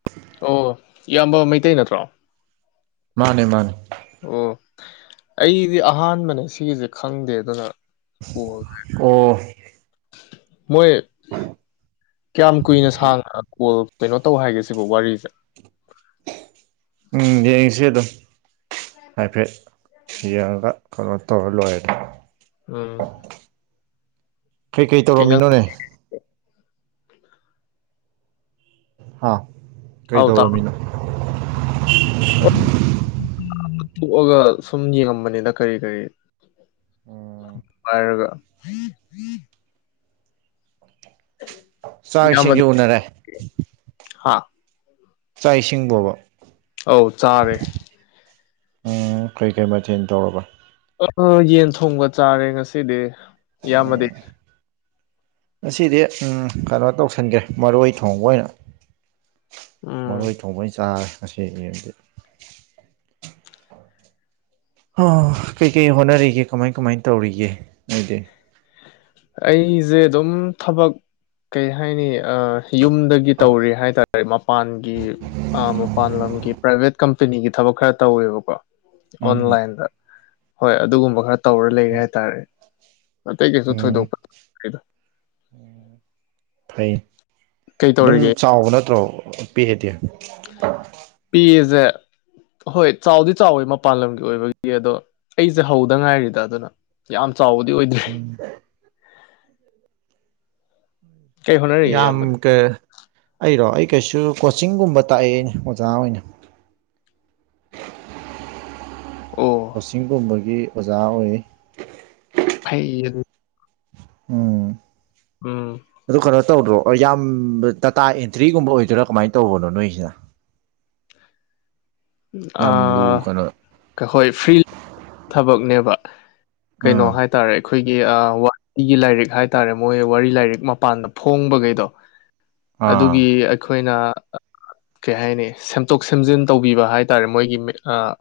[unintelligible] ꯑꯣ ꯏꯌꯥꯝꯕ ꯃꯩꯇꯩ ꯅꯠꯇ꯭ꯔꯣ꯫ ꯃꯥꯅꯦ ꯃꯥꯅꯦ꯫ ꯑꯣ ꯑꯩꯗꯤ ꯑꯍꯥꯟꯕꯅꯦ ꯁꯤꯒꯤꯁꯦ ꯈꯪꯗꯦ ꯑꯗꯨꯅ ꯑꯣ [unintelligible] ꯃꯣꯏ- ꯀꯌꯥꯝ ꯀꯨꯏꯅ ꯁꯥꯡꯅ ꯀꯣꯜ ꯀꯩꯅꯣ ꯇꯧ ꯍꯥꯏꯒꯦ ꯁꯤꯕꯨ ꯋꯥꯔꯤꯁꯦ꯫ ꯎꯝ ꯌꯦꯡꯁ‌ꯦ ꯑꯗꯨꯝ ꯍꯥꯏꯐꯦꯠ ꯌꯦꯡꯉꯒ ꯀꯩꯅꯣ ꯇꯧꯔ ꯂꯣꯏꯔꯦꯗ ꯎꯝ ꯀꯩꯀꯩ ꯀꯩꯖꯥꯡ ꯇꯧꯔꯝꯃꯤꯅꯣꯅꯦ꯫ [inaudible] ꯍꯥ ꯀꯩ ꯇꯥꯎ ꯗꯧꯔꯝꯃꯤꯅꯣ꯫ [unintelligible] ꯊꯣꯛꯑꯒ ꯁꯨꯝ ꯌꯦꯡꯉꯝꯕꯅꯤꯗ ꯀꯔꯤ ꯀꯔ ꯎꯝ ꯄꯥꯏꯔꯒ ꯆꯥꯛ ꯏꯁꯤꯡꯗꯤ ꯎꯅꯔꯦ ꯍꯥꯥ ꯆꯥꯛ ꯏꯁꯤꯡꯕꯣꯕ ꯑꯧ ꯆꯥꯔꯦ ꯎꯝ ꯀꯩ ꯀꯩ ꯃꯊꯦꯜ ꯇꯧꯔꯕ ꯑꯥ ꯑꯥ ꯌꯦꯟ ꯊꯣꯡꯕ ꯆꯥꯔꯦ ꯉꯁꯤꯗꯤ ꯏꯌꯥꯝꯕꯗꯤ ꯉꯁꯤꯗꯤ ꯎꯝ ꯀꯩꯅꯣ ꯇꯧꯁꯟꯒ꯭ꯔꯦ ꯃꯔꯣꯏ ꯊꯣꯡꯕ ꯑꯣꯏꯅ ꯎꯝ ꯃꯔꯣꯏ ꯊꯣꯡꯕ ꯑꯣꯏꯅ ꯆꯥꯔꯦ ꯉꯁꯤ ꯑꯌꯨꯛꯌꯨꯛꯇꯤ ꯑ ꯀꯩꯀꯩ ꯍꯣꯠꯅꯔꯤꯒꯦ ꯀꯃꯥꯏ ꯀꯃꯥꯏ ꯇꯧꯔꯤꯒꯦ ꯅꯣꯏꯗꯤ ꯑꯩꯖꯦ ꯑꯗꯨꯝ ꯊꯕꯛ ꯀꯩ ꯍꯥꯏꯅꯤ ꯑ ꯌꯨꯝꯗꯒꯤ ꯇꯧꯔꯤ ꯍꯥꯏꯇꯥꯔꯦ ꯀꯔꯤ ꯃꯄꯥꯟꯒꯤ ꯑ ꯃꯄꯥꯟ ꯂꯝꯒꯤ ꯄ꯭ꯔꯥꯏꯚꯦꯠ ꯀꯝꯄꯦꯅꯤꯒꯤ ꯊꯕꯛ ꯈꯔ ꯇꯧꯋꯦꯕꯀꯣ ꯎꯝ ꯑꯣꯟꯂꯥꯏꯟꯗ ꯍꯣꯏ ꯑꯗꯨꯒꯨꯝꯕ ꯈꯔ ꯇꯧꯔ ꯂꯩꯔꯦ ꯍꯥꯏꯇꯥꯔꯦ꯫ ꯑꯇꯩ ꯀꯩꯁꯨ ꯎꯝ ꯊꯣꯏꯗꯣꯛꯄ ꯐꯩ ꯀꯩ ꯑꯗꯨꯝ ꯇꯧꯔꯤꯒꯦ ꯆꯥꯎꯕ ꯅꯠꯇ꯭ꯔꯣ ꯄꯤꯛ ꯑꯦꯗꯤ ꯄꯤꯌꯦꯖꯦ ꯍꯣꯏ ꯆꯥꯎꯗꯤ ꯆꯥꯎꯌꯦ ꯃꯄꯥꯟ ꯂꯝꯒꯤ ꯑꯣꯏꯕꯒꯤ ꯑꯗꯣ ꯑꯩꯁꯦ ꯍꯧꯗ ꯉꯥꯏꯔꯤꯗ ꯑꯗꯨꯅ ꯌꯥꯝ ꯆꯥꯎꯕꯗꯤ ꯑꯣꯏꯗ꯭ꯔꯤ ꯎꯝ ꯀꯩ ꯍꯣꯠꯅꯔꯤꯒꯦ ꯌꯥꯝ ꯏꯌꯥꯝꯕꯗꯤ ꯀ ꯑꯩꯔꯣ ꯑꯩ ꯀꯩꯁꯨ ꯀꯣꯆꯤꯡꯒꯨꯝꯕ ꯇꯥꯛꯑꯦꯅꯦ ꯑꯣꯖꯥ ꯑꯣꯏꯅ [inaudible] ꯑꯣ ꯀꯣꯆꯤꯡꯒꯨꯝꯕꯒꯤ ꯑꯣꯖꯥ ꯑꯣꯏ [unintelligible] ꯎꯝ ꯎꯝ ꯑꯗꯨ ꯀꯩꯅꯣ ꯇꯧꯗ꯭ꯔꯣ ꯑꯣ ꯌꯥꯝ ꯗꯇꯥ ꯑꯦꯟꯇ꯭ꯔꯤꯒꯨꯝꯕ ꯑꯣꯏꯗꯣꯏꯔꯥ ꯀꯃꯥꯏꯅ ꯇꯧꯕꯅꯣ ꯅꯣꯏꯁꯤꯅ ꯌꯥꯝ ꯂꯨ ꯀꯩꯅꯣ ꯑꯥ ꯍꯣꯏ ꯐ꯭ꯔꯤ ꯊꯕꯛꯅꯦꯕ ꯀꯩꯅꯣ ꯎꯝ ꯍꯥꯏꯇꯥꯔꯦ ꯑꯩꯈꯣꯏꯒꯤ ꯑꯥ ꯋꯥꯔꯤꯒꯤ ꯂꯥꯏꯔꯤꯛ ꯍꯥꯏꯇꯥꯔꯦ ꯃꯣꯏ ꯋꯥꯔꯤ ꯂꯥꯏꯔꯤꯛ ꯃꯄꯥꯟꯗ ꯐꯣꯡꯕꯒꯩꯗꯣ ꯑꯥ ꯑꯗꯨꯒꯤ ꯑꯩꯈꯣꯏꯅ ꯀꯩ ꯍꯥꯏꯅꯤ ꯁꯦꯝꯇꯣꯛ ꯁꯦꯝꯖꯤꯟ ꯇꯧ ꯕꯤꯕ ꯍꯥꯏꯇꯥꯔꯦ ꯃꯣꯏꯒꯤ ꯃꯦ ꯑꯥ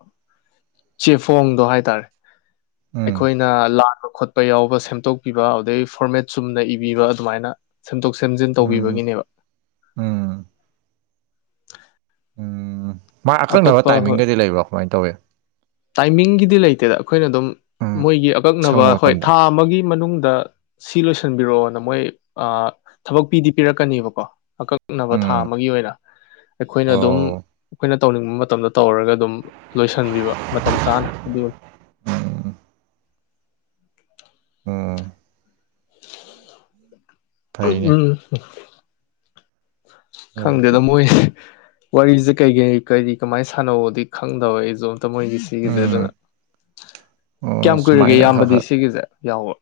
ꯆꯦꯐꯣꯡꯗꯣ ꯍꯥꯏꯇꯥꯔꯦ ꯎꯝ ꯑꯩꯈꯣꯏ ꯅ ꯂꯥꯟꯕ ꯈꯣꯠꯄ ꯌꯥꯎꯕ ꯁꯦꯝꯗꯣꯛꯄꯤꯕ ꯑꯗꯨꯗꯩ ꯐꯣꯔꯃꯦꯠ ꯆꯨꯝꯅ ꯏꯕꯤꯕ ꯑꯗꯨꯃꯥꯏꯅ ꯁꯦꯝꯗꯣꯛ ꯁꯦꯝꯖꯤꯟ ꯎꯝ ꯇꯧꯕꯤꯕꯒꯤꯅꯦꯕ ꯎꯝ ꯎꯝ ꯃꯥ ꯑꯀꯛꯅꯕ ꯑꯇꯣꯞꯄ ꯍꯣꯏ ꯇꯥꯏꯃꯤꯡꯒꯗꯤ ꯂꯩꯕ꯭ꯔꯣ ꯀꯃꯥꯏꯟ ꯇꯧꯋꯤ ꯇꯥꯏꯃꯤꯡꯒꯤꯗꯤ ꯂꯩꯇꯦꯗ ꯑꯩꯈꯣꯏꯅ ꯑꯗꯨꯝ ꯎꯝ ꯃꯣꯏꯒꯤ ꯑꯀꯛꯅꯕ ꯑꯁꯪꯕ ꯍꯣꯏ ꯃꯇꯝꯗ ꯊꯥ ꯑꯃꯒꯤ ꯃꯅꯨꯡꯗ ꯁꯤ ꯂꯣꯏꯁꯟꯕꯤꯔꯛꯑꯣꯅ ꯃꯣꯏ ꯑ ꯊꯕꯛ ꯄꯤꯗꯤ ꯄꯤꯔꯛꯀꯅꯦꯕꯀꯣ ꯑꯀꯛ ꯑꯀꯛꯅꯕ ꯊꯥ ꯎꯝ ꯑꯃꯒꯤ ꯑꯣꯏꯅ ꯑꯩꯈꯣꯏꯅ ꯑꯗꯨꯝ ꯑꯣ ꯑꯩꯈꯣꯏꯅ ꯇꯧꯅꯤꯡꯕ ꯃꯇꯝꯗ ꯇꯧꯔꯒ ꯑꯗꯨꯝ ꯂꯣꯏꯁꯤꯟꯕꯤꯕ ꯃꯇꯝ ꯆꯥꯅ ꯑꯗꯨꯒ ꯎꯝ ꯎꯝ [inaudible] ꯐꯩꯅꯦ [unintelligible] ꯑꯗꯨꯗꯤ ꯈꯪꯗꯦꯗ ꯃꯣꯏꯖꯦ ꯋꯥꯔꯤꯖꯦ ꯀꯩ ꯀꯩ ꯀꯔꯤ ꯀꯃꯥꯏꯟ ꯁꯥꯟꯅꯧꯑꯗꯤ ꯈꯪꯗꯕ ꯑꯩꯖꯨ ꯑꯝꯇ ꯃꯣꯏꯖꯦ ꯁꯤꯡꯒꯤꯖꯦꯗꯣ ꯎꯝ ꯑꯣ ꯀꯌꯥꯝ ꯀꯨꯏꯔꯒꯦ ꯁꯨꯃꯥꯏꯅ ꯈꯔ ꯏꯌꯥꯝꯕꯗꯤ ꯈꯔ ꯁꯤꯒꯤꯖꯦ ꯌꯥꯎꯕ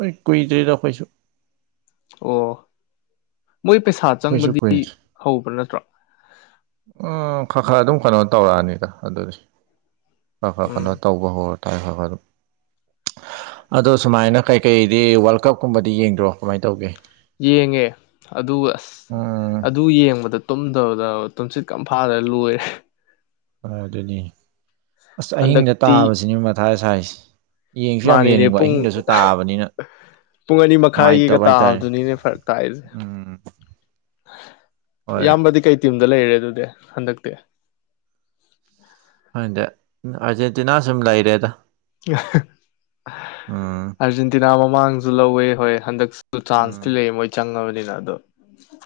ꯍꯣꯏ ꯀꯨꯏꯗ꯭ꯔꯤꯗ ꯑꯈꯣꯏꯁꯨ ꯑꯣ ꯃꯣꯏ ꯄꯩꯁꯥ ꯑꯩꯈꯣꯏꯁꯨ ꯆꯪꯕꯗꯤ ꯀꯨꯏꯗ꯭ꯔꯤ ꯍꯧꯕ ꯅꯠꯇ꯭ꯔꯣ ꯎꯝ ꯈꯥ ꯈꯥ ꯑꯗꯨꯝ ꯀꯩꯅꯣ ꯇꯧꯔꯛꯑꯅꯤꯗ ꯑꯗꯨꯗꯤ ꯈꯔ ꯈꯔ ꯎꯝ ꯀꯩꯅꯣ ꯇꯧ [unintelligible] ꯑꯗꯣ ꯁꯨꯃꯥꯏꯅ ꯀꯩꯀꯩꯗꯤ ꯋꯥꯔꯜ ꯀꯞꯀꯨꯝꯕꯗꯤ ꯌꯦꯡꯗ꯭ꯔꯣ ꯀꯃꯥꯏꯟ ꯇꯧꯒꯦ ꯌꯦꯡꯉꯦ ꯑꯗꯨ ꯑꯁ ꯎꯝ ꯑꯗꯨ ꯌꯦꯡꯕꯗ ꯇꯨꯝꯗꯕꯗꯕ ꯇꯨꯝꯁꯤꯠꯀ ꯑꯝ ꯐꯥꯗ ꯂꯣꯏꯔꯦ ꯑ ꯑꯗꯨꯅꯤ ꯑꯁ ꯑꯍꯤꯡꯗ ꯍꯟꯗꯛꯇꯤ ꯇꯥꯕꯁꯤꯅꯤ ꯃꯊꯥ ꯁꯥꯏꯁꯦ ꯌꯦꯡꯖꯨ ꯌꯥꯝ ꯃꯥꯅꯤꯅꯦ ꯌꯦꯡꯅꯤꯡꯕ ꯄꯨꯡ ꯑꯍꯤꯡꯗꯖꯨ ꯇꯥꯕꯅꯤꯅ ꯄꯨꯡ ꯑꯅꯤ ꯃꯈꯥꯏꯒꯤꯒ ꯅꯨꯡꯉꯥꯏꯇꯕ ꯍꯥꯏꯇꯥꯔꯦ ꯇꯥꯕꯗꯨꯅꯤꯅꯦ ꯐꯔꯛ ꯇꯥꯛꯏꯖꯦ ꯎꯝ ꯍꯣꯏ ꯏꯌꯥꯝꯕꯗꯤ ꯀꯩ ꯇꯤꯝꯗ ꯂꯩꯔꯦ ꯑꯗꯨꯗꯤ ꯍꯟꯗꯛꯇꯤ ꯈꯟꯗꯦ ꯎꯝ ꯑꯥꯔꯖꯦꯟꯇꯤꯅꯥ ꯁꯨꯝ ꯂꯩꯔꯦꯗ ꯎꯝ ꯑꯔꯖꯦꯟꯇꯤꯅꯥ ꯃꯃꯥꯡꯗꯖꯨ ꯂꯧꯋꯦ ꯍꯣꯏ ꯍꯟꯗꯛ ꯑꯗꯨ ꯆꯥꯟꯁꯇꯤ ꯎꯝ ꯂꯩ ꯃꯣꯏ ꯆꯪꯉꯕꯅꯤꯅ ꯑꯗꯨ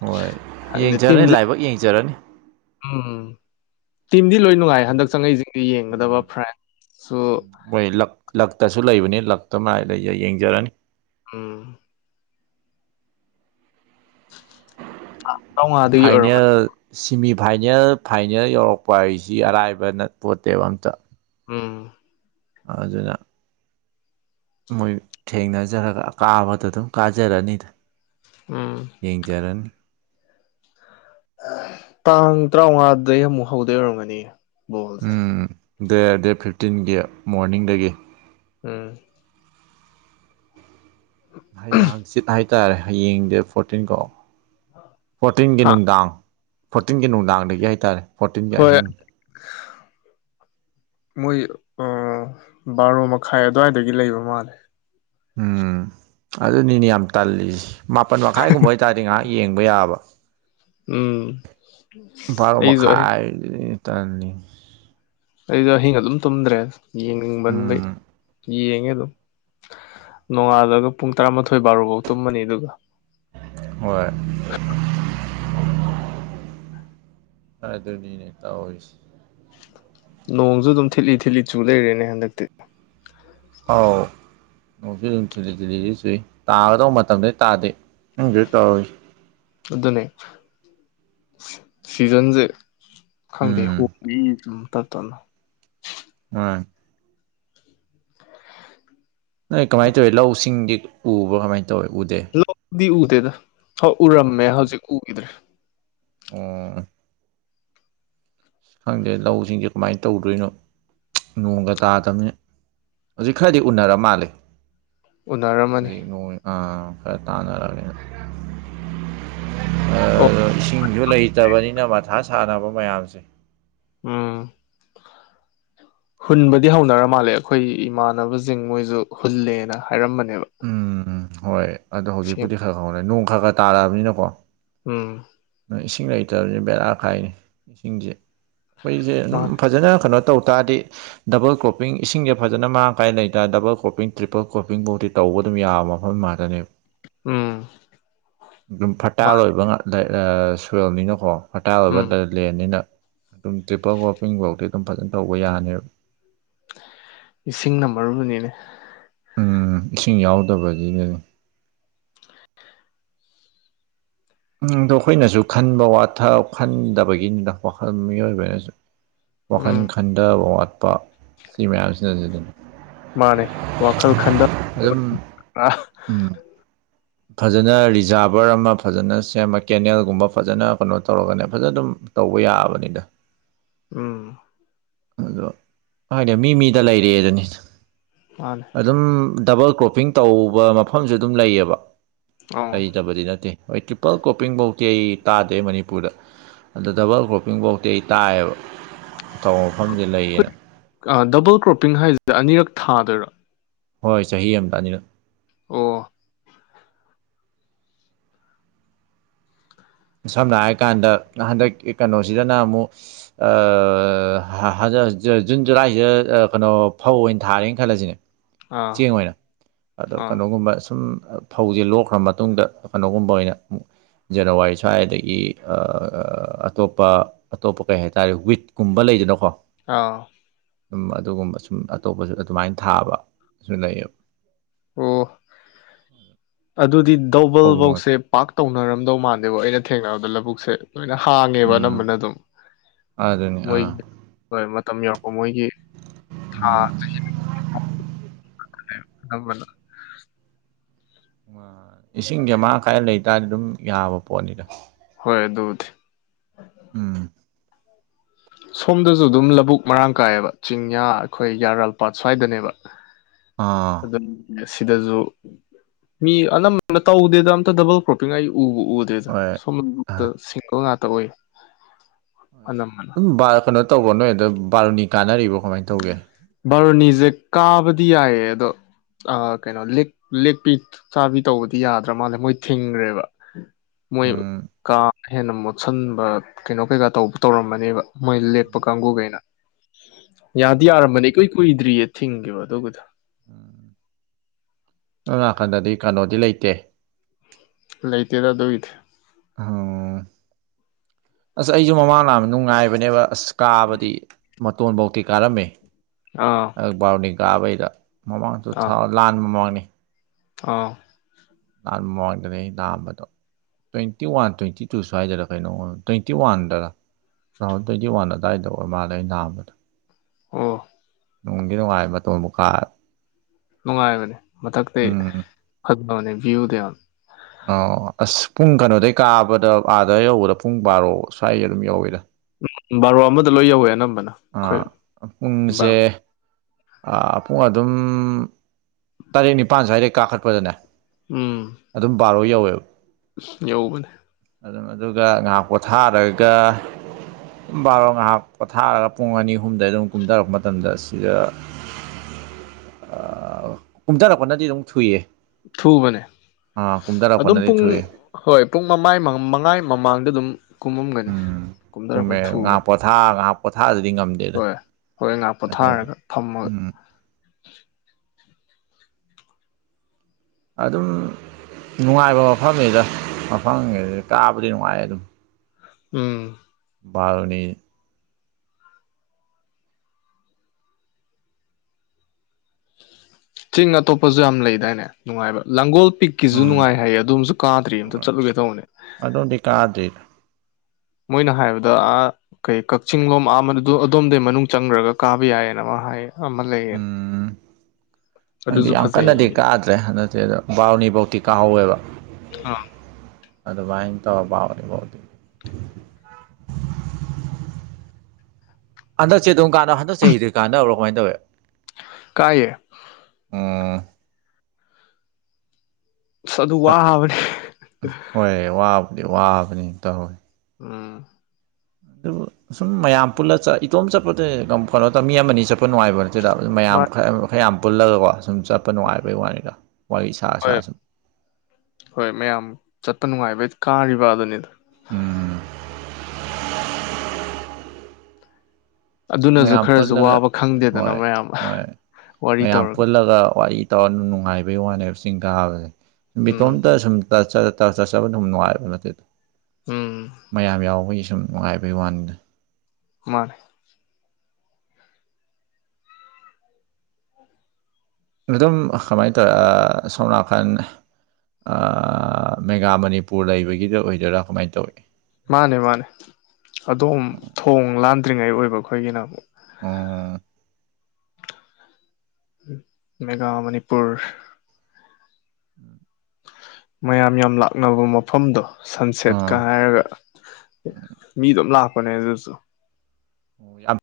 ꯍꯣꯏ ꯌꯦꯡꯖꯔꯅꯤ ꯂꯥꯏꯕꯛ ꯌꯦꯡꯖꯔꯅꯤ ꯎꯝ ꯇꯤꯝꯗꯤ ꯂꯣꯏ ꯅꯨꯡꯉꯥꯏ ꯍꯟꯗꯛ ꯆꯪꯉꯛꯏꯖꯤꯡꯖꯤ ꯌꯦꯡꯒꯗꯕ ꯎꯝ ꯐ꯭ꯔꯦꯟ ꯁꯨ ꯃꯣꯏ ꯂꯛ ꯂꯛꯇꯁꯨ ꯂꯩꯕꯅꯤ ꯂꯛꯇ ꯃꯥꯏ ꯂꯩ ꯌꯦꯡ ꯌꯦꯡꯖꯔꯅꯤ ꯎꯝ [unintelligible] ꯐꯥꯏꯅꯦꯜ ꯑꯣꯏꯔꯝꯃꯅꯤ ꯁꯤꯃꯤ ꯐꯥꯏꯅꯦꯜ ꯐꯥꯏꯅꯦꯜ ꯌꯧꯔꯛꯄ ꯍꯥꯏꯁꯤ ꯑꯔꯥꯏꯕ ꯅꯠꯄꯣꯠꯇꯦꯕ ꯑꯝꯇ ꯎꯝ ꯑꯗꯨꯅ ꯃꯣꯏ ꯊꯦꯡꯅꯖꯔꯒꯥ ꯑꯀꯥꯕꯗꯨꯅ ꯑꯗꯨꯝ ꯀꯥꯖꯔꯅꯤꯗꯥ ꯎꯝ ꯌꯦꯡꯖꯔꯟ ꯇꯥꯡ ꯇꯔꯥꯃꯉꯥꯗꯩ ꯑꯃꯨꯛ ꯍꯧꯗꯣꯏ ꯑꯣꯏꯔꯝꯒꯅꯤ ꯕꯣꯜꯁꯦ ꯗꯦꯔ ꯗꯦꯠ ꯐꯤꯞꯇꯤꯟꯒꯤ ꯃꯣꯔꯅꯤꯡꯗꯒꯤ ꯎꯝ ꯍꯌꯦꯡ ꯍꯥꯡꯆꯤꯠ ꯍꯥꯏꯇꯥꯔꯦ ꯍꯌꯦꯡ ꯗꯦꯠ ꯐꯣꯔꯇꯤꯟ ꯀꯣ ꯐꯣꯔꯇꯤꯟꯒꯤ ꯍꯥ ꯅꯨꯡꯗꯥꯡ ꯐꯣꯔꯇꯤꯟꯒꯤ ꯅꯨꯡꯗꯥꯡꯗꯒꯤ ꯍꯥꯏꯇꯥꯔꯦ ꯐꯣꯔꯇꯤꯟꯒꯤ ꯍꯣꯏ ꯑꯍꯤꯡ ꯃꯣꯏ ꯑ ꯕꯥꯔꯣ ꯃꯈꯥꯏ ꯑꯗꯨꯋꯥꯏꯗꯒꯤ ꯂꯩꯕ ꯃꯥꯜꯂꯦ ꯎꯝ ꯑꯗꯨꯅꯤꯅꯦ ꯌꯥꯝ ꯇꯜꯂꯤꯖꯦ ꯃꯥꯄꯟ ꯃꯈꯥꯏꯒꯨꯝꯕ ꯑꯣꯏꯇꯥꯔꯗꯤ ꯉꯥꯏꯍꯥꯛ ꯌꯦꯡꯕ ꯌꯥꯕ ꯎꯝ ꯕꯥꯔꯣ ꯑꯩꯁꯨ ꯑꯩ ꯃꯈꯥꯏ ꯖꯤꯅꯤꯅꯦ ꯇꯜꯂꯤꯖꯩ ꯑꯩꯗꯣ ꯑꯍꯤꯡ ꯑꯗꯨꯝ ꯇꯨꯝꯗ꯭ꯔꯦ ꯌꯦꯡꯅꯤꯡꯃꯟꯕꯩ ꯎꯝ ꯌꯦꯡꯉꯦ ꯑꯗꯨꯝ ꯅꯣꯡꯉꯥꯜꯂꯒꯥ ꯄꯨꯡ ꯇꯔꯥꯃꯥꯊꯣꯏ ꯕꯥꯔꯣ ꯐꯧ ꯇꯨꯝꯃꯅꯤ ꯑꯗꯨꯒꯥ ꯍꯣꯏ ꯑꯗꯨꯅꯤꯅꯦ ꯇꯧꯔꯤꯁꯦ ꯅꯣꯡꯖꯨ ꯑꯗꯨꯝ ꯊꯤꯠꯂꯤ ꯊꯤꯠꯂꯤ ꯆꯨ ꯂꯩꯔꯦꯅꯦ ꯍꯟꯗꯛꯇꯤ ꯑꯥꯎ ꯅꯣꯡꯁꯨ ꯑꯗꯨꯝ ꯊꯤꯂꯤ ꯊꯤꯜꯂꯤꯗꯤ ꯆꯨꯏ ꯇꯥꯒꯗꯧꯕ ꯃꯇꯝꯗꯩ ꯇꯥꯗꯦ ꯈꯪꯗ꯭ꯔꯦ ꯇꯧꯔꯤꯁꯦ ꯑꯗꯨꯅꯦ ꯁꯤꯖꯟꯖꯦ ꯈꯪꯗꯦ ꯎꯝ ꯍꯣꯄꯤ ꯇꯝ ꯇꯝꯅ ꯑꯥ ꯅꯣꯏ ꯎꯝ ꯀꯃꯥꯏꯅ ꯇꯧꯋꯤ ꯂꯧ ꯁꯤꯡꯗꯤ ꯎꯕ꯭ꯔꯣ ꯀꯃꯥꯏꯅ ꯇꯧꯋꯤ ꯎꯗꯦ ꯂꯧꯗꯤ ꯎꯗꯦꯗꯥ ꯍꯣꯏ ꯎꯔꯝꯃꯦ ꯍꯧꯖꯤꯛ ꯎꯒꯤꯗ꯭ꯔꯦ ꯑꯣ ꯈꯪꯗꯦ ꯂꯧꯁꯤꯡꯖꯦ ꯀꯃꯥꯏꯅ ꯇꯧꯗꯣꯏꯅꯣ ꯅꯣꯡꯒꯥ ꯇꯥꯗꯕꯅꯤ ꯍꯧꯖꯤꯛ ꯈꯔꯗꯤ ꯎꯅꯔ ꯃꯥꯜꯂꯦ ꯎꯅꯔꯝꯃꯅꯤ ꯍꯧꯖꯤꯛ ꯅꯣꯡ ꯑꯥ ꯈꯔ ꯇꯥꯟꯅꯔꯝꯅꯦ ꯑꯣ ꯑꯥ ꯏꯁꯤꯡꯖꯨ ꯂꯩꯇꯕꯅꯤꯅ ꯃꯊꯥ ꯁꯥꯟꯅꯕ ꯃꯌꯥꯝꯁꯦ ꯎꯝ ꯍꯨꯟꯕꯗꯤ ꯍꯧꯅꯔ ꯃꯥꯜꯂꯦ ꯑꯩꯈꯣꯏ ꯏꯃꯥꯟꯅꯕꯁꯤꯡ ꯃꯣꯏꯁꯨ ꯍꯨꯜꯂꯦꯅ ꯍꯥꯏꯔꯝꯕꯅꯦꯕ ꯎꯝ ꯍꯣꯏ ꯑꯗꯣ ꯁꯦꯝ ꯍꯧꯖꯤꯛꯄꯨꯗꯤ ꯈꯔ ꯈꯔ ꯍꯧꯔꯦ ꯅꯣꯡ ꯈꯔ ꯈꯔ ꯇꯥꯔꯛꯑꯕꯅꯤꯅꯀꯣ ꯎꯝ ꯏꯁꯤꯡ ꯂꯩꯇꯕꯖꯦ ꯕꯦꯔꯥꯈꯥꯏꯅꯤ ꯏꯁꯤꯡꯖꯦ ꯑꯩꯈꯣꯏꯖꯦ ꯑꯗꯨꯝ ꯃꯥꯅꯦ ꯐꯖꯅ ꯀꯩꯅꯣ ꯇꯧ ꯇꯥꯔꯗꯤ ꯗꯕꯜ ꯀ꯭ꯔꯣꯞꯄꯤꯡ ꯏꯁꯤꯡꯖꯦ ꯐꯖꯅ ꯃꯔꯥꯡ ꯀꯥꯏ ꯂꯩ ꯇꯥꯔꯗꯤ ꯗꯕꯜ ꯀ꯭ꯔꯣꯞꯄꯤꯡ ꯇ꯭ꯔꯤꯄꯜ ꯀ꯭ꯔꯣꯞꯄꯤꯡꯕꯧꯗꯤ ꯇꯧꯕ ꯑꯗꯨꯝ ꯌꯥꯕ ꯃꯐꯝ ꯃꯅꯥꯔꯦ ꯎꯝ ꯑꯗꯨꯝ ꯐꯔꯇꯥꯏꯜ ꯃꯥꯅꯦ ꯑꯣꯏꯕ ꯁꯣꯏꯜꯅꯤꯅꯀꯣ ꯐꯔꯇꯥꯏꯜ ꯑꯣꯏꯕ ꯎꯝ ꯂꯦꯟꯅꯤꯅ ꯑꯗꯨꯝ ꯇ꯭ꯔꯤꯄꯜ ꯋꯣꯄꯤꯡ ꯕꯥꯎꯗꯤ ꯑꯗꯨꯝ ꯐꯖꯅ ꯇꯧꯕ ꯌꯥꯅꯦꯕ ꯏꯁꯤꯡꯅ ꯃꯔꯨꯅꯤꯅꯦ ꯎꯝ ꯏꯁꯤꯡ ꯌꯥꯎꯗꯥꯕꯒꯤꯅꯦ ꯎꯝ ꯑꯗꯣ ꯑꯩꯈꯣꯏꯅꯖꯨ ꯈꯟꯕ ꯋꯥꯊ ꯈꯟꯗꯥꯕꯒꯤꯅꯤꯗꯥ ꯀꯣ ꯑꯗꯨꯝ ꯃꯤꯑꯣꯏꯕꯖꯦ ꯋꯥꯈꯟ ꯎꯝ ꯈꯟꯗꯕ ꯋꯥꯠꯄ ꯁꯤ ꯃꯌꯥꯝꯁꯤꯅ ꯑꯁꯤ ꯑꯗꯨꯅꯤ ꯃꯥꯅꯦ ꯋꯥꯈꯜ ꯈꯟꯗꯥ ꯑꯗꯨꯝ [unintelligible] ꯎꯝ ꯐꯖꯅ ꯔꯤꯖꯥꯚꯔ ꯑꯃ ꯐꯖꯅ ꯁꯦꯝꯃꯥ ꯀꯦꯅꯦꯜꯒꯨꯝꯕ ꯐꯖꯅ ꯀꯩꯅꯣ ꯇꯧꯔꯒꯅꯦ ꯐꯖꯅ ꯑꯗꯨꯝ ꯇꯧꯕ ꯌꯥꯕꯅꯤꯗ ꯎꯝ ꯑꯗꯣ ꯍꯥꯏꯗꯤ ꯃꯤ ꯃꯤꯗ ꯂꯩꯔꯦ ꯑꯗꯨꯅꯤ ꯃꯥꯅꯦ ꯑꯗꯨꯝ ꯗꯕꯜ ꯀ꯭ꯔꯣꯞꯄꯤꯡ ꯇꯧꯕ ꯃꯐꯝꯁꯨ ꯑꯗꯨꯝ ꯂꯩꯌꯦꯕ ꯂꯩꯇꯕꯗꯤ ꯅꯠꯇꯦ ꯍꯣꯏ ꯇ꯭ꯔꯤꯄꯜ ꯀꯣꯄꯤꯡꯚꯧꯗꯤ ꯑꯩ ꯇꯥꯗꯦ ꯃꯅꯤꯄꯨꯔꯗ ꯑꯗꯨ ꯗꯕꯜ ꯀ꯭ꯔꯣꯞꯄꯤꯡ ꯚꯧꯗꯤ ꯑꯩ ꯇꯥꯏꯌꯦꯕ ꯑꯇꯧꯕ ꯃꯐꯝꯗꯤ ꯂꯩꯌꯦꯅ ꯑꯥ ꯗꯕꯜ ꯀ꯭ꯔꯣꯞꯄꯤꯡ ꯍꯥꯏꯖꯦ ꯑꯅꯤꯔꯛ ꯊꯥꯗꯣꯏꯔꯥ ꯍꯣꯏ ꯆꯍꯤ ꯑꯃꯗ ꯑꯅꯤꯔꯛ ꯑꯣ ꯁꯝꯅ ꯍꯥꯏꯔ ꯀꯥꯟꯗꯥ ꯍꯟꯗꯛꯀꯤ ꯀꯩꯅꯣꯁꯤꯗꯥꯅ ꯑꯃꯨꯛ ꯍꯟꯗꯛ ꯖꯨꯟꯡ ꯖꯨꯂꯥꯏꯖꯦ ꯑꯥ ꯀꯩꯅꯣ ꯐꯧ ꯑꯣꯏꯅ ꯊꯥꯔꯦꯅ ꯈꯜꯂꯁꯤꯅꯦ ꯑꯥ ꯆꯦꯡ ꯑꯣꯏꯅ ꯑꯗꯣ ꯑꯥ ꯀꯩꯅꯣꯒꯨꯝꯕ ꯁꯨꯝ ꯐꯧꯖꯦ ꯂꯣꯛꯈ꯭ꯔ ꯃꯇꯨꯡꯗꯥ ꯀꯩꯅꯣꯒꯨꯝꯕ ꯑꯣꯏꯅ ꯖꯅꯋꯥꯔꯤ ꯁ꯭ꯋꯥꯏꯗꯥꯒꯤ ꯑꯇꯣꯞꯄ ꯑꯇꯣꯞꯄ ꯀꯩ ꯍꯥꯏꯇꯥꯔꯦ ꯋꯤꯠꯀꯨꯝꯕ ꯂꯩꯗꯅꯀꯣ ꯑꯥ ꯎꯝ ꯑꯗꯨꯒꯨꯝꯕ ꯁꯨꯝ ꯑꯇꯣꯞꯄꯁꯨ ꯑꯗꯨꯃꯥꯏꯅ ꯊꯥꯕꯁꯨ ꯂꯩꯌꯦꯕ ꯑꯣ ꯑꯗꯨꯗꯤ ꯐꯧꯒꯤ ꯃꯍꯨꯠ ꯇꯧꯕꯜꯚꯧꯁꯦ ꯄꯥꯛ ꯇꯧꯅꯔꯝꯗꯧ ꯃꯥꯟꯗꯦꯕꯨ ꯑꯩꯅ ꯊꯦꯡꯅꯕꯗ ꯂꯧꯕꯨꯛꯁꯦ ꯂꯣꯏꯅ ꯍꯥꯡꯉꯦꯕ ꯎꯝ ꯑꯅꯝꯕꯅ ꯑꯗꯨꯝ ꯑꯗꯨꯅꯤ ꯑꯥ ꯃꯣꯏꯒꯤ ꯍꯣꯏ ꯃꯇꯝ ꯌꯧꯔꯛꯄ ꯃꯣꯏꯒꯤ ꯊꯥ ꯆꯍꯤ ꯑꯅꯝꯕꯅ ꯏꯁꯤꯡꯖꯦ ꯃꯔꯥꯡ ꯀꯥꯏ ꯂꯩꯇꯥꯔꯗꯤ ꯑꯗꯨꯝ ꯌꯥꯕ ꯄꯣꯠꯅꯤꯗ ꯍꯣꯏ ꯑꯗꯨꯕꯨꯗꯤ ꯎꯝ ꯁꯣꯝꯗꯖꯨ ꯑꯗꯨꯝ ꯂꯕꯨꯛ ꯃꯔꯥꯡ ꯀꯥꯏꯌꯦꯕ ꯆꯤꯡꯌꯥ ꯑꯩꯈꯣꯏ ꯌꯥꯔꯥꯜꯄꯥꯥꯠ ꯁ꯭ꯋꯥꯏꯗꯅꯦꯕ ꯑꯥ ꯁꯤꯗꯖꯨ ꯃꯤ ꯑꯅꯝꯕꯅ ꯇꯧꯗꯦꯗ ꯑꯝꯇ ꯗꯕꯜ ꯀ꯭ꯔꯣꯞꯄꯤꯡ ꯑꯩ ꯎꯕꯨ ꯎꯗꯦ ꯗꯦꯗ ꯍꯣꯏ ꯁꯣꯝ ꯑꯥ ꯁꯤꯡꯒꯜ ꯉꯥꯛꯇ ꯑꯣꯏꯌꯦ ꯍꯣꯏ ꯑꯗꯨꯝ ꯕꯥꯜ ꯀꯩꯅꯣ ꯇꯧꯕ꯭ꯔꯣ ꯅꯣꯏ ꯑꯗ ꯕꯥꯔꯨꯅꯤ ꯀꯥꯟꯅꯔꯤꯕꯣ ꯀꯃꯥꯏ ꯇꯧꯒꯦ ꯕꯥꯔꯣꯅꯤꯖꯦ ꯀꯥꯕꯗꯤ ꯌꯥꯏꯌꯦ ꯑꯗꯣ ꯑ ꯀꯩꯅꯣ ꯂꯦꯛ ꯂꯦꯛꯄꯤꯠ ꯆꯥꯕꯤ ꯇꯧꯕꯗꯤ ꯌꯥꯗ꯭ꯔꯥ ꯃꯥꯜꯂꯦ ꯃꯣꯏ ꯊꯤꯡꯒ꯭ꯔꯦꯕ ꯃꯣꯏ ꯎꯝ ꯀꯥ ꯑꯃ ꯍꯦꯟꯅ ꯃꯣꯠꯁꯟꯕ ꯀꯩꯅꯣ ꯀꯩꯀꯥ ꯇꯧꯕ ꯇꯧꯔꯝꯃꯅꯤꯕ ꯃꯣꯏ ꯂꯦꯛꯄ ꯀꯥꯡꯀꯨꯒꯩꯅ ꯌꯥꯗꯤ ꯎꯝ ꯌꯥꯔꯝꯕꯅꯤ ꯏꯀꯨꯏ ꯀꯨꯏꯗ꯭ꯔꯤꯌꯦ ꯊꯤꯡꯒꯤꯕꯦ ꯑꯗꯨꯒꯤꯗꯣ ꯎꯝ ꯑꯗꯣꯝ ꯅꯥꯀꯟꯗꯗꯤ ꯀꯩꯅꯣꯗꯤ ꯂꯩꯇꯦ ꯂꯩꯇꯦꯗ ꯑꯗꯨꯒꯤꯗꯤ ꯎꯣ ꯑꯁ ꯑꯩꯖꯨ ꯃꯃꯥꯡ ꯂꯥꯛ ꯅꯨꯡꯉꯥꯏꯕꯅꯦꯕ ꯑꯁ ꯀꯥꯕꯗꯤ ꯃꯇꯣꯟꯕꯧꯗꯤ ꯀꯥꯔꯝꯃꯦ ꯑꯥ ꯕꯥꯔꯨꯅꯤ ꯀꯥꯕꯩꯗ ꯃꯃꯥꯡꯗ ꯇꯨ ꯑꯥ ꯊꯥꯎ ꯂꯥꯟꯕ ꯃꯃꯥꯡꯅꯤ ꯑꯥ ꯂꯥꯟ ꯃꯃꯥꯡꯗꯅꯦ ꯑꯩ ꯂꯥꯛꯑꯝꯕꯗꯣ ꯇ꯭ꯋꯦꯟꯇꯤ ꯋꯥꯟ ꯇ꯭ꯋꯦꯟꯇꯤ ꯇꯨ ꯁ꯭ꯋꯥꯗꯔꯥ ꯀꯩꯅꯣꯝ ꯑꯣꯢꯕꯅꯦ ꯇ꯭ꯋꯦꯟꯇꯤ ꯋꯥꯟꯗꯔꯥ ꯇꯨ ꯊꯥꯎꯖꯟ ꯇ꯭ꯋꯇꯤ ꯋꯥꯟ ꯑꯋꯥꯏꯗ ꯑꯣꯢ ꯃꯥꯜꯂꯦ ꯑꯩ ꯂꯥꯛꯑꯝꯕꯗꯣ ꯑꯣ ꯅꯨꯡꯗꯤ ꯅꯨꯡꯉꯥꯏ ꯃꯇꯣꯟꯕꯨ ꯀꯥ ꯅꯨꯡꯉꯥꯏꯕꯅꯦ ꯃꯊꯛꯇ ꯎꯝ ꯐꯪꯕꯅꯦ ꯚ꯭ꯌꯨꯗꯣ ꯌꯥꯝ ꯑꯣ ꯑꯁ ꯄꯨꯡ ꯀꯩꯅꯣꯗꯩ ꯀꯥꯕꯗ ꯑꯥꯗ ꯌꯧꯕꯗ ꯄꯨꯡ ꯕꯥꯔꯣ ꯁ꯭ꯋꯥꯏ ꯑꯗꯨꯝ ꯌꯧꯋꯤꯗ ꯎꯝ ꯕꯥꯔꯣ ꯑꯃꯗ ꯂꯣꯏ ꯌꯧꯋꯦ ꯑꯅꯝꯕꯅ ꯑꯩꯈꯣꯏ ꯑꯥ ꯄꯨꯡꯖꯦ ꯕꯥꯔꯣꯅꯤ ꯑꯥ ꯄꯨꯡ ꯑꯗꯨꯝ ꯇꯔꯦꯠ ꯅꯤꯄꯥꯟ ꯁ꯭ꯋꯥꯏꯗꯩ ꯀꯥꯈꯠꯄꯗꯅꯦ ꯎꯝ ꯑꯗꯨꯝ ꯄꯕꯥꯔꯣ ꯌꯧꯋꯦꯕ ꯌꯧꯎꯕꯅꯦ ꯑꯗꯨꯝ ꯑꯗꯨꯒ ꯉꯥꯍꯥꯛ ꯄꯣꯊꯥꯔꯒ ꯕꯥꯔꯣ ꯉꯍꯥꯛ ꯄꯣꯊꯥꯔꯒ ꯄꯨꯡ ꯑꯅꯤ ꯑꯍꯨꯝꯗꯩ ꯑꯗꯨꯝ ꯀꯨꯝꯊꯔꯛꯄ ꯃꯇꯝꯗ ꯁꯤꯗ [inaudible] ꯀꯨꯝꯊꯔꯛꯄꯅꯗꯤ ꯑꯗꯨꯝ ꯊꯨꯏꯌꯦ ꯊꯨꯕꯅꯦ ꯑꯥ ꯑꯗꯨꯝ ꯀꯨꯝꯊꯔꯛꯄꯅꯗꯤ ꯄꯨꯡ ꯊꯨꯏꯌꯦ ꯍꯣꯏ ꯄꯨꯡ ꯃꯃꯥꯏ ꯃꯉꯥꯏ ꯃꯃꯥꯡꯗ ꯑꯗꯨꯝ ꯀꯨꯝꯃꯝꯒꯅꯤ ꯀꯨꯝꯊꯔꯛꯄꯗ ꯊꯨꯕꯅꯤ ꯊꯥ ꯉꯥꯏꯍꯥꯛ ꯄꯣꯊꯥꯗꯔꯗꯤ ꯉꯝ ꯍꯣꯏ ꯍꯣꯏ ꯉꯥꯏꯥꯛ ꯄꯣꯊꯥꯔꯒ ꯐꯝꯃꯒ ꯎꯝ ꯑꯗꯨꯝ ꯅꯨꯡꯉꯥꯏꯕ ꯃꯐꯝꯅꯤꯗ ꯃꯐꯝꯒꯤꯗꯤ ꯀꯥꯕꯗꯤ ꯅꯨꯡꯉꯥꯏ ꯑꯗꯨꯝ ꯎꯝ ꯕꯔꯨꯅꯤ ꯆꯤꯡ ꯑꯇꯣꯞꯄꯁꯨ ꯌꯥꯝ ꯂꯩꯗꯥꯏꯅꯦ ꯅꯨꯡꯉꯥꯏꯕ ꯂꯥꯡꯒꯣꯜ ꯄꯤꯛ ꯀꯤꯁꯨ ꯎꯝ ꯅꯨꯡꯉꯥꯏ ꯍꯥꯏꯌꯦ ꯑꯗꫭꯝꯁꯨ ꯀꯥꯗ꯭ꯔꯤ ꯑꯝꯇ ꯍꯣꯏ ꯆꯠꯂꯨꯒꯦ ꯇꯧꯕꯅꯦ ꯑꯗꯣꯝꯗꯤ ꯀꯥꯗ꯭ꯔꯤ ꯃꯣꯏꯅ ꯍꯥꯏꯔꯕꯗ ꯑ ꯀꯩ ꯀꯛꯆꯤꯡ ꯂꯣꯝ ꯑꯗꯣꯝꯗꯩ ꯃꯅꯨꯡ ꯆꯪꯈ꯭ꯔꯒ ꯀꯥꯕ ꯌꯥꯏꯌꯦꯅ ꯑꯃ ꯍꯥꯏ ꯑꯃ ꯂꯩꯌꯦꯅ ꯈꯪꯗ‌ꯦ ꯌꯥꯝ ꯀꯟꯅꯗꯤ ꯐꯖꯩꯌꯦ ꯀꯥꯗ꯭ꯔꯦ ꯍꯟꯗꯛꯇꯤ ꯑꯗꯣ ꯕꯥꯎꯅꯤꯐꯧꯇꯤ ꯀꯥꯍꯧꯋꯦꯕ ꯑꯗꯨ ꯏ ꯇꯥꯎꯅꯤꯥꯎꯗꯤ [unintelligible] ꯑꯗꫭ ꯆ‌ꯦꯗꫭꯡ [unintelligible] ꯑꯗꯨꯝ ꯀꯥꯟꯅ ꯍꯟꯛ ꯆꯍꯤꯗꯤ ꯀꯥꯟꯅꯅꯕ꯭ꯔꯣ ꯀꯃꯅ ꯇꯧꯋꯦ ꯀꯥꯏꯌꯦ ꯎꯝ ꯑꯁ ꯑꯗꯨ ꯋꯥꯕꯅꯦ ꯍꯣꯏ ꯋꯥꯕꯨꯗꯤ ꯋꯥꯕꯅꯤ ꯇꯧꯋꯤ ꯎꯝ ꯑꯗꯨꯕꯨ ꯁꯨꯝ ꯃꯌꯥꯝ ꯄꯨꯜꯂ ꯆꯠ ꯏꯇꯣꯝ ꯆꯠꯄꯗ ꯉꯝꯞꫭꯠꯇ ꯃꯤ ꯑꯃꯅꯤ ꯆꯠꯄ ꯄ ꯅꯨꯡꯉꯥꯏꯕ ꯅꯠꯇ‌ꯦꯗ ꯃꯌꯥꯝ ꯃꯥ ꯈ ꯈꯔ ꯌꯥꯝ ꯄꯨꯜꯂꯒꯀꯣ ꯁꯨꯝ ꯆꯠ ꯄ ꯅꯨꯡꯉꯥꯏꯕꯩ ꯋꯥꯅꯤꯗ ꯋꯥꯔꯤ ꯁꯔꯥ ꯍꯣꯏ ꯁꯔꯥ ꯁꯨꯝ ꯍꯣꯏ ꯃꯌꯥꯝ ꯆꯠꯄ ꯅꯨꯡꯉꯥꯏꯕꯩ ꯀꯥꯔꯤꯕ ꯗꯨꯅꯤꯗ ꯎꯝ ꯑꯗꯨꯅꯁꯨ ꯃꯌꯥꯝ ꯈꯔꯁꯨ ꯄꯨꯜꯂꯒ ꯋꯥꯕ ꯈꯪꯗꯦꯗꯅ ꯍꯣꯏ ꯃꯌꯥꯝ ꯍꯣꯏ ꯋꯥꯔꯤ ꯃꯌꯥꯝ ꯇꯧꯔꯒ ꯄꯨꯜꯂꯒ ꯋꯥꯔꯤ ꯇꯧꯔ ꯅꯨꯡꯉꯥꯏꯕꯩ ꯋꯥꯅꯦꯕ ꯆꯤꯡ ꯀꯥꯕꯁꯦ ꯁꯨꯝ ꯎꯝ ꯕꯤꯇꯣꯝꯇ ꯁꯨꯝ ꯠ ꯇ [unintelligible] ꯆꯠ ꯆꯕ ꯑꯗꯨꯝ ꯅꯨꯡꯉꯥꯏꯕ ꯅꯠꯇꯦꯗ ꯎꯝ ꯃꯌꯥꯝ ꯌꯥꯎꯕꯒꯤ ꯁꯨꯝ ꯅꯨꯡꯉꯥꯏꯕꯩ ꯋꯥꯅꯤꯗ ꯃꯥꯅꯦ ꯑꯗꯨꯝ ꯀꯃꯥꯏꯅ ꯇꯧꯔꯦ ꯑꯥ ꯁꯣꯝꯅꯥꯀꯥꯟ ꯑꯥ ꯃꯦꯒꯥ ꯃꯅꯤꯄꯨꯔ ꯂꯩꯕꯒꯤꯗ ꯑꯣꯏꯗꯣꯏꯔꯥ ꯀꯃꯥꯏꯅ ꯇꯧꯏ ꯃꯥꯅꯦ ꯃꯥꯅꯦ ꯑꯗꯣꯝ ꯊꯣꯡ ꯂꯥꯟꯗ꯭ꯔꯤꯉꯩ ꯑꯣꯏꯕ ꯑꯩꯈꯣꯏꯒꯤꯅ ꯑꯃꯛ ꯑꯣ ꯃꯦꯒꯥ ꯃꯅꯤꯄꯨꯔ ꯃꯌꯥꯝ ꯌꯥꯝ ꯂꯥꯛꯅꯕ ꯃꯐꯝꯗꯣ ꯁꯟꯁꯦꯠꯀ ꯑꯣ ꯍꯥꯏꯔꯒ ꯃꯤ ꯑꯗꯨꯝ ꯂꯥꯛꯄꯅꯦ ꯑꯗꯨꯁꯨ ꯑꯣ ꯌꯥꯝ [unintelligible]